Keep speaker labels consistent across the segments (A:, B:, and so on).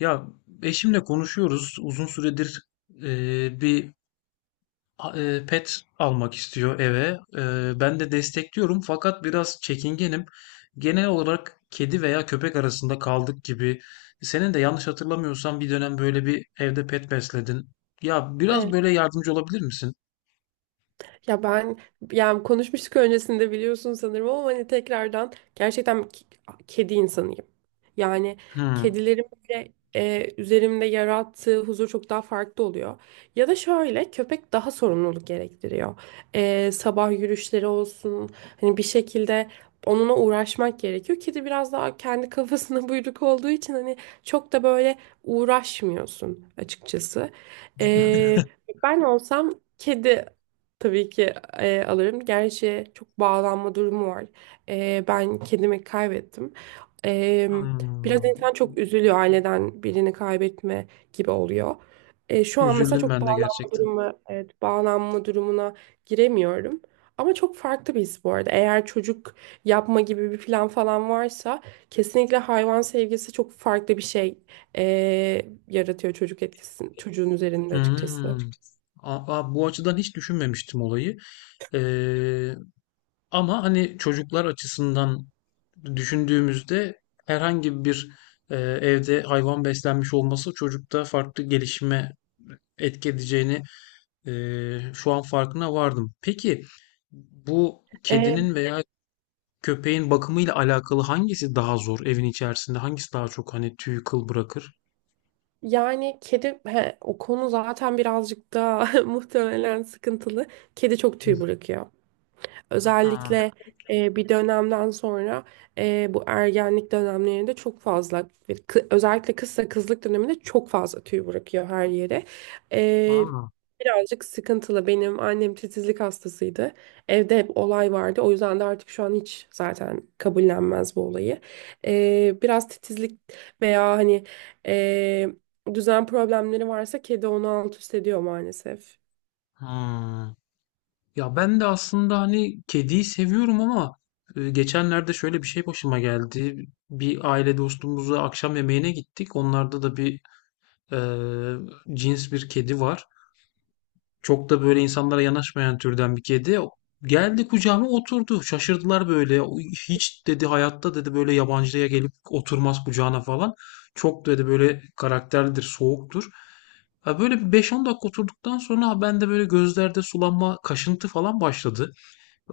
A: Ya eşimle konuşuyoruz. Uzun süredir bir pet almak istiyor eve. Ben de destekliyorum fakat biraz çekingenim. Genel olarak kedi veya köpek arasında kaldık gibi. Senin de yanlış hatırlamıyorsam bir dönem böyle bir evde pet besledin. Ya biraz
B: Evet.
A: böyle yardımcı olabilir misin?
B: Ya ben yani konuşmuştuk öncesinde biliyorsun sanırım ama hani tekrardan gerçekten kedi insanıyım. Yani
A: Hmm.
B: kedilerin böyle üzerimde yarattığı huzur çok daha farklı oluyor. Ya da şöyle, köpek daha sorumluluk gerektiriyor. Sabah yürüyüşleri olsun, hani bir şekilde onunla uğraşmak gerekiyor. Kedi biraz daha kendi kafasına buyruk olduğu için hani çok da böyle uğraşmıyorsun açıkçası. E, Ben olsam kedi, tabii ki alırım. Gerçi çok bağlanma durumu var. Ben kedimi kaybettim. E, Biraz
A: Hmm.
B: insan çok üzülüyor, aileden birini kaybetme gibi oluyor. Şu an mesela
A: Üzüldüm
B: çok
A: ben de
B: bağlanma
A: gerçekten.
B: durumu, evet, bağlanma durumuna giremiyorum. Ama çok farklı bir his bu arada. Eğer çocuk yapma gibi bir plan falan varsa, kesinlikle hayvan sevgisi çok farklı bir şey e, yaratıyor, çocuk etkisini çocuğun üzerinde açıkçası.
A: Hmm. Aa, bu açıdan hiç düşünmemiştim olayı. Ee, Ama hani çocuklar açısından düşündüğümüzde herhangi bir evde hayvan beslenmiş olması çocukta farklı gelişime etki edeceğini şu an farkına vardım. Peki bu
B: E,
A: kedinin veya köpeğin bakımıyla alakalı hangisi daha zor evin içerisinde? Hangisi daha çok hani tüy kıl bırakır?
B: Yani kedi he, o konu zaten birazcık daha muhtemelen sıkıntılı. Kedi çok
A: Hı.
B: tüy bırakıyor.
A: Aa,
B: Özellikle bir dönemden sonra, bu ergenlik dönemlerinde çok fazla ve özellikle kızsa kızlık döneminde çok fazla tüy bırakıyor her yere. E,
A: aa,
B: Birazcık sıkıntılı. Benim annem titizlik hastasıydı. Evde hep olay vardı. O yüzden de artık şu an hiç zaten kabullenmez bu olayı. Biraz titizlik veya hani e, düzen problemleri varsa, kedi onu alt üst ediyor maalesef.
A: aa. Ya ben de aslında hani kediyi seviyorum ama geçenlerde şöyle bir şey başıma geldi. Bir aile dostumuzla akşam yemeğine gittik. Onlarda da bir e, cins bir kedi var. Çok da böyle insanlara yanaşmayan türden bir kedi. Geldi kucağıma oturdu. Şaşırdılar böyle. O "Hiç," dedi, "hayatta," dedi, "böyle yabancıya gelip oturmaz kucağına falan. Çok," dedi, "böyle karakterlidir, soğuktur." Ha böyle bir 5-10 dakika oturduktan sonra ben de böyle gözlerde sulanma, kaşıntı falan başladı.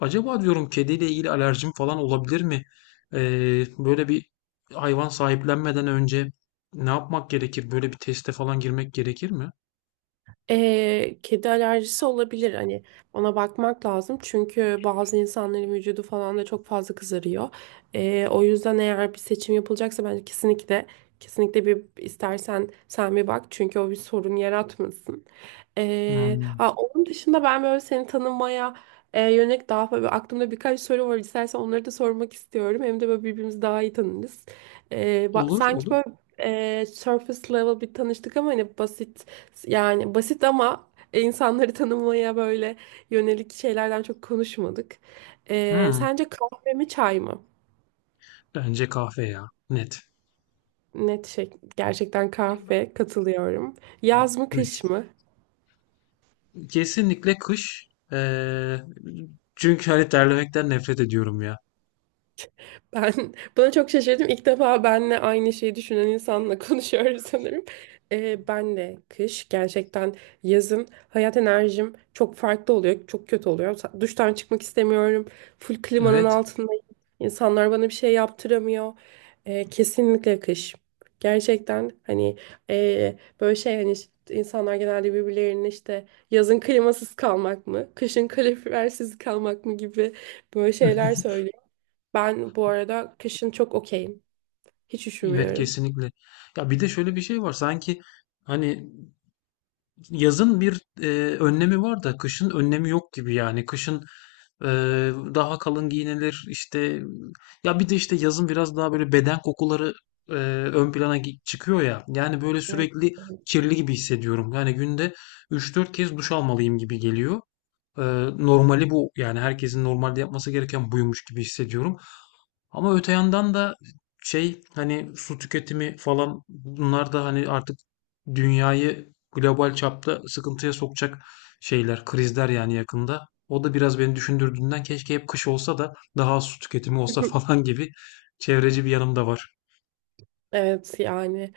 A: Acaba diyorum kediyle ilgili alerjim falan olabilir mi? Böyle bir hayvan sahiplenmeden önce ne yapmak gerekir? Böyle bir teste falan girmek gerekir mi?
B: Kedi alerjisi olabilir, hani ona bakmak lazım çünkü bazı insanların vücudu falan da çok fazla kızarıyor. O yüzden eğer bir seçim yapılacaksa, bence kesinlikle bir istersen sen bir bak, çünkü o bir sorun yaratmasın.
A: Hmm.
B: Ha, Onun dışında ben böyle seni tanımaya yönelik daha böyle aklımda birkaç soru var, istersen onları da sormak istiyorum, hem de böyle birbirimizi daha iyi tanırız.
A: Olur,
B: Sanki
A: olur.
B: böyle surface level bir tanıştık ama hani basit, yani basit ama insanları tanımaya böyle yönelik şeylerden çok konuşmadık.
A: Hmm.
B: Sence kahve mi çay mı?
A: Bence kahve ya. Net,
B: Net şey, gerçekten kahve, katılıyorum. Yaz mı
A: net.
B: kış mı?
A: Kesinlikle kış. Çünkü hani terlemekten nefret ediyorum ya.
B: Ben buna çok şaşırdım. İlk defa benle aynı şeyi düşünen insanla konuşuyoruz sanırım. Benle kış gerçekten, yazın hayat enerjim çok farklı oluyor. Çok kötü oluyor. Duştan çıkmak istemiyorum. Full klimanın
A: Evet.
B: altındayım. İnsanlar bana bir şey yaptıramıyor. Kesinlikle kış. Gerçekten hani e, böyle şey, hani işte insanlar genelde birbirlerinin işte yazın klimasız kalmak mı, kışın kalorifersiz kalmak mı gibi böyle şeyler söylüyor. Ben bu arada kışın çok okeyim. Hiç
A: Evet,
B: üşümüyorum.
A: kesinlikle. Ya bir de şöyle bir şey var. Sanki hani yazın bir önlemi var da kışın önlemi yok gibi yani. Kışın e, daha kalın giyinilir işte. Ya bir de işte yazın biraz daha böyle beden kokuları ön plana çıkıyor ya. Yani böyle
B: Evet.
A: sürekli kirli gibi hissediyorum. Yani günde üç dört kez duş almalıyım gibi geliyor. E, Normali bu yani, herkesin normalde yapması gereken buymuş gibi hissediyorum. Ama öte yandan da şey, hani su tüketimi falan, bunlar da hani artık dünyayı global çapta sıkıntıya sokacak şeyler, krizler yani yakında. O da biraz beni düşündürdüğünden keşke hep kış olsa da daha az su tüketimi olsa falan gibi çevreci bir yanım da var.
B: Evet, yani.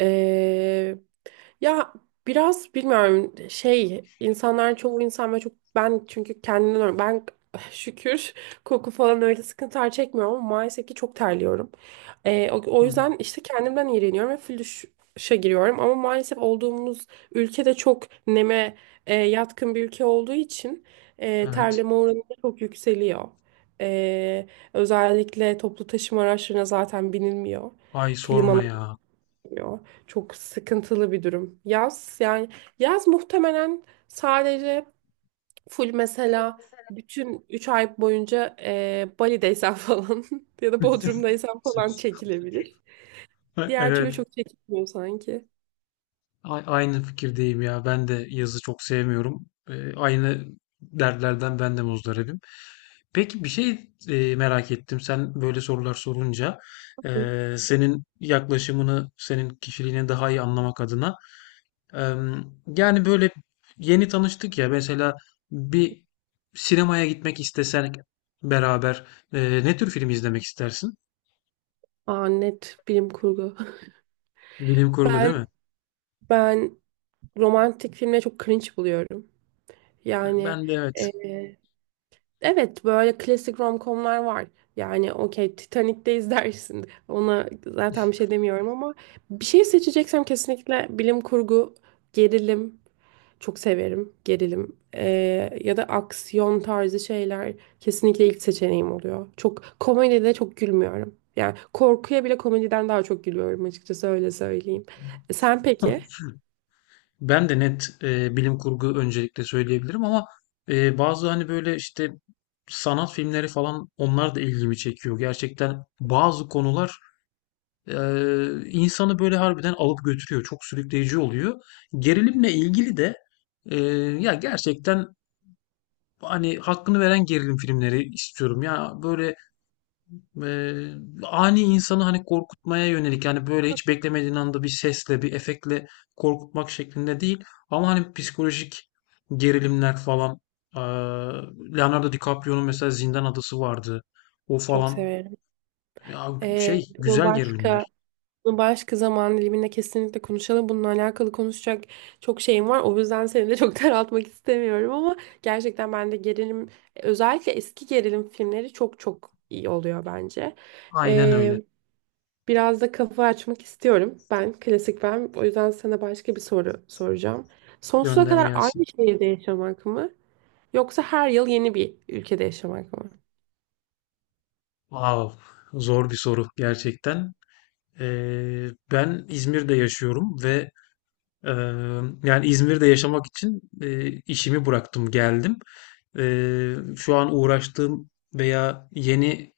B: Ee, Ya, biraz bilmiyorum şey, insanların çoğu insan ve çok ben çünkü ben şükür koku falan öyle sıkıntılar çekmiyorum ama maalesef ki çok terliyorum. O
A: Hı,
B: yüzden işte kendimden iğreniyorum ve flüşe giriyorum, ama maalesef olduğumuz ülkede çok neme yatkın bir ülke olduğu için
A: evet.
B: terleme oranı da çok yükseliyor. Ee, Özellikle toplu taşıma araçlarına zaten binilmiyor.
A: Ay sorma ya.
B: Yo, çok sıkıntılı bir durum. Yaz, yani yaz muhtemelen sadece full mesela bütün 3 ay boyunca Bali'deysen falan ya da Bodrum'daysan falan çekilebilir. Diğer türlü
A: Evet.
B: çok çekilmiyor sanki.
A: Aynı fikirdeyim ya. Ben de yazı çok sevmiyorum. Aynı dertlerden ben de muzdaribim. Peki bir şey merak ettim. Sen böyle sorular sorunca senin yaklaşımını, senin kişiliğini daha iyi anlamak adına. e, Yani böyle yeni tanıştık ya. Mesela bir sinemaya gitmek istesen beraber ne tür film izlemek istersin?
B: Aa, net bilim kurgu.
A: Bilim kurgu
B: Ben
A: değil mi?
B: ben romantik filmleri çok cringe buluyorum. Yani
A: Ben de, evet.
B: evet, böyle klasik romcomlar var. Yani okey, Titanic'te izlersin. Ona zaten bir şey demiyorum, ama bir şey seçeceksem kesinlikle bilim kurgu, gerilim. Çok severim gerilim. Ya da aksiyon tarzı şeyler kesinlikle ilk seçeneğim oluyor. Çok komedide çok gülmüyorum. Yani korkuya bile komediden daha çok gülüyorum açıkçası, öyle söyleyeyim. Sen peki?
A: Ben de net bilim kurgu öncelikle söyleyebilirim ama bazı hani böyle işte sanat filmleri falan onlar da ilgimi çekiyor. Gerçekten bazı konular e, insanı böyle harbiden alıp götürüyor. Çok sürükleyici oluyor. Gerilimle ilgili de e, ya gerçekten hani hakkını veren gerilim filmleri istiyorum. Ya böyle Eee, ani insanı hani korkutmaya yönelik yani böyle hiç beklemediğin anda bir sesle bir efektle korkutmak şeklinde değil, ama hani psikolojik gerilimler falan, eee, Leonardo DiCaprio'nun mesela Zindan Adası vardı, o
B: Çok
A: falan
B: severim.
A: ya.
B: Ee,
A: Şey,
B: bunu
A: güzel
B: başka
A: gerilimler.
B: bunu başka zaman diliminde kesinlikle konuşalım. Bununla alakalı konuşacak çok şeyim var. O yüzden seni de çok daraltmak istemiyorum, ama gerçekten ben de gerilim, özellikle eski gerilim filmleri çok çok iyi oluyor bence.
A: Aynen öyle.
B: Biraz da kafa açmak istiyorum. Ben klasik ben. O yüzden sana başka bir soru soracağım. Sonsuza
A: Gönder
B: kadar
A: gelsin.
B: aynı şehirde yaşamak mı? Yoksa her yıl yeni bir ülkede yaşamak mı?
A: Vav, zor bir soru gerçekten. Ben İzmir'de yaşıyorum ve yani İzmir'de yaşamak için işimi bıraktım, geldim. Şu an uğraştığım veya yeni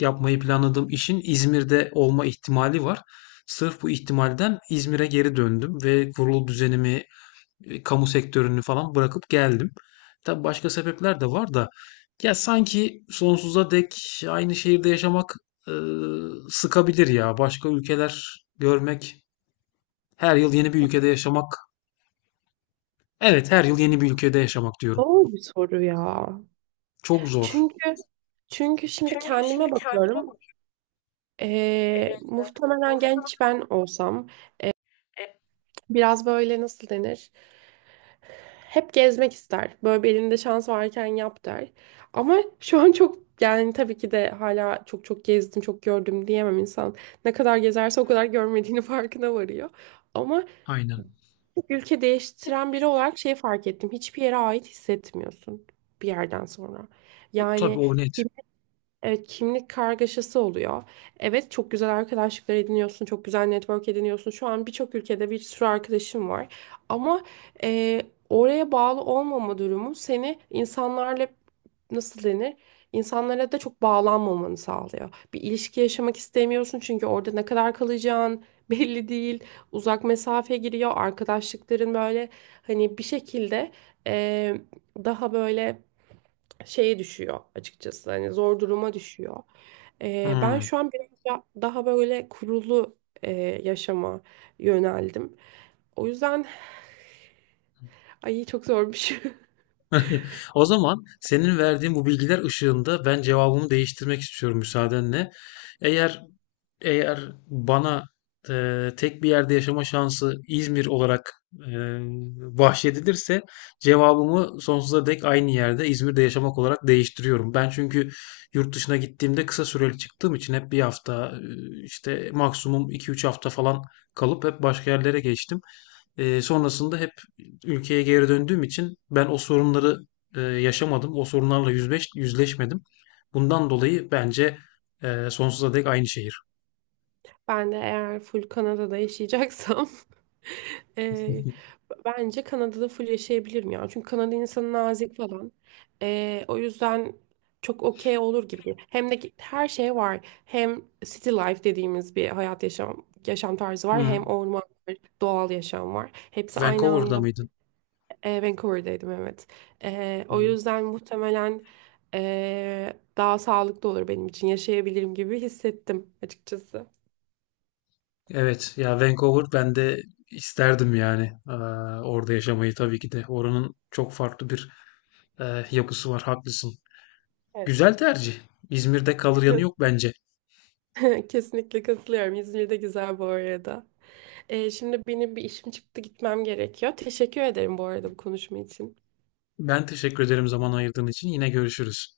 A: yapmayı planladığım işin İzmir'de olma ihtimali var. Sırf bu ihtimalden İzmir'e geri döndüm ve kurulu düzenimi, kamu sektörünü falan bırakıp geldim. Tabii başka sebepler de var da, ya sanki sonsuza dek aynı şehirde yaşamak e, sıkabilir ya. Başka ülkeler görmek, her yıl yeni bir ülkede yaşamak. Evet, her yıl yeni bir ülkede yaşamak diyorum.
B: Doğru bir soru ya.
A: Çok zor.
B: Çünkü çünkü şimdi kendime bakıyorum. Muhtemelen genç ben olsam biraz böyle, nasıl denir? Hep gezmek ister. Böyle bir elinde şans varken yap der. Ama şu an çok, yani tabii ki de hala, çok çok gezdim, çok gördüm diyemem insan. Ne kadar gezerse o kadar görmediğini farkına varıyor. Ama
A: Aynen.
B: ülke değiştiren biri olarak şey fark ettim. Hiçbir yere ait hissetmiyorsun bir yerden sonra.
A: Tabii,
B: Yani
A: o net.
B: evet, kimlik kargaşası oluyor. Evet, çok güzel arkadaşlıklar ediniyorsun, çok güzel network ediniyorsun. Şu an birçok ülkede bir sürü arkadaşım var. Ama eee, oraya bağlı olmama durumu seni insanlarla, nasıl denir, İnsanlara da çok bağlanmamanı sağlıyor. Bir ilişki yaşamak istemiyorsun çünkü orada ne kadar kalacağın belli değil. Uzak mesafe giriyor. Arkadaşlıkların böyle hani bir şekilde eee, daha böyle şeye düşüyor açıkçası. Hani zor duruma düşüyor. Ben
A: Hıı.
B: şu an biraz daha böyle kurulu e, yaşama yöneldim. O yüzden ay çok zormuş.
A: O zaman senin verdiğin bu bilgiler ışığında ben cevabımı değiştirmek istiyorum müsaadenle. Eğer eğer bana tek bir yerde yaşama şansı İzmir olarak e, bahşedilirse cevabımı sonsuza dek aynı yerde İzmir'de yaşamak olarak değiştiriyorum. Ben çünkü yurt dışına gittiğimde kısa süreli çıktığım için hep bir hafta işte maksimum iki üç hafta falan kalıp hep başka yerlere geçtim. Sonrasında hep ülkeye geri döndüğüm için ben o sorunları yaşamadım. O sorunlarla yüzleşmedim. Bundan dolayı bence sonsuza dek aynı şehir.
B: Ben de eğer full Kanada'da yaşayacaksam eee, bence Kanada'da full yaşayabilirim ya. Çünkü Kanada insanı nazik falan. O yüzden çok okey olur gibi. Hem de her şey var. Hem city life dediğimiz bir hayat yaşam tarzı var.
A: Hı.
B: Hem orman var, doğal yaşam var. Hepsi aynı
A: Vancouver'da
B: anda.
A: mıydın?
B: Vancouver'daydım, evet. O
A: Hı.
B: yüzden muhtemelen daha sağlıklı olur, benim için yaşayabilirim gibi hissettim açıkçası.
A: Evet ya, Vancouver, ben de isterdim yani. Orada yaşamayı tabii ki de. Oranın çok farklı bir yapısı var, haklısın.
B: Evet.
A: Güzel tercih. İzmir'de kalır yanı yok bence.
B: Kesinlikle katılıyorum. İzmir de güzel bu arada. Şimdi benim bir işim çıktı, gitmem gerekiyor. Teşekkür ederim bu arada bu konuşma için.
A: Ben teşekkür ederim zaman ayırdığın için. Yine görüşürüz.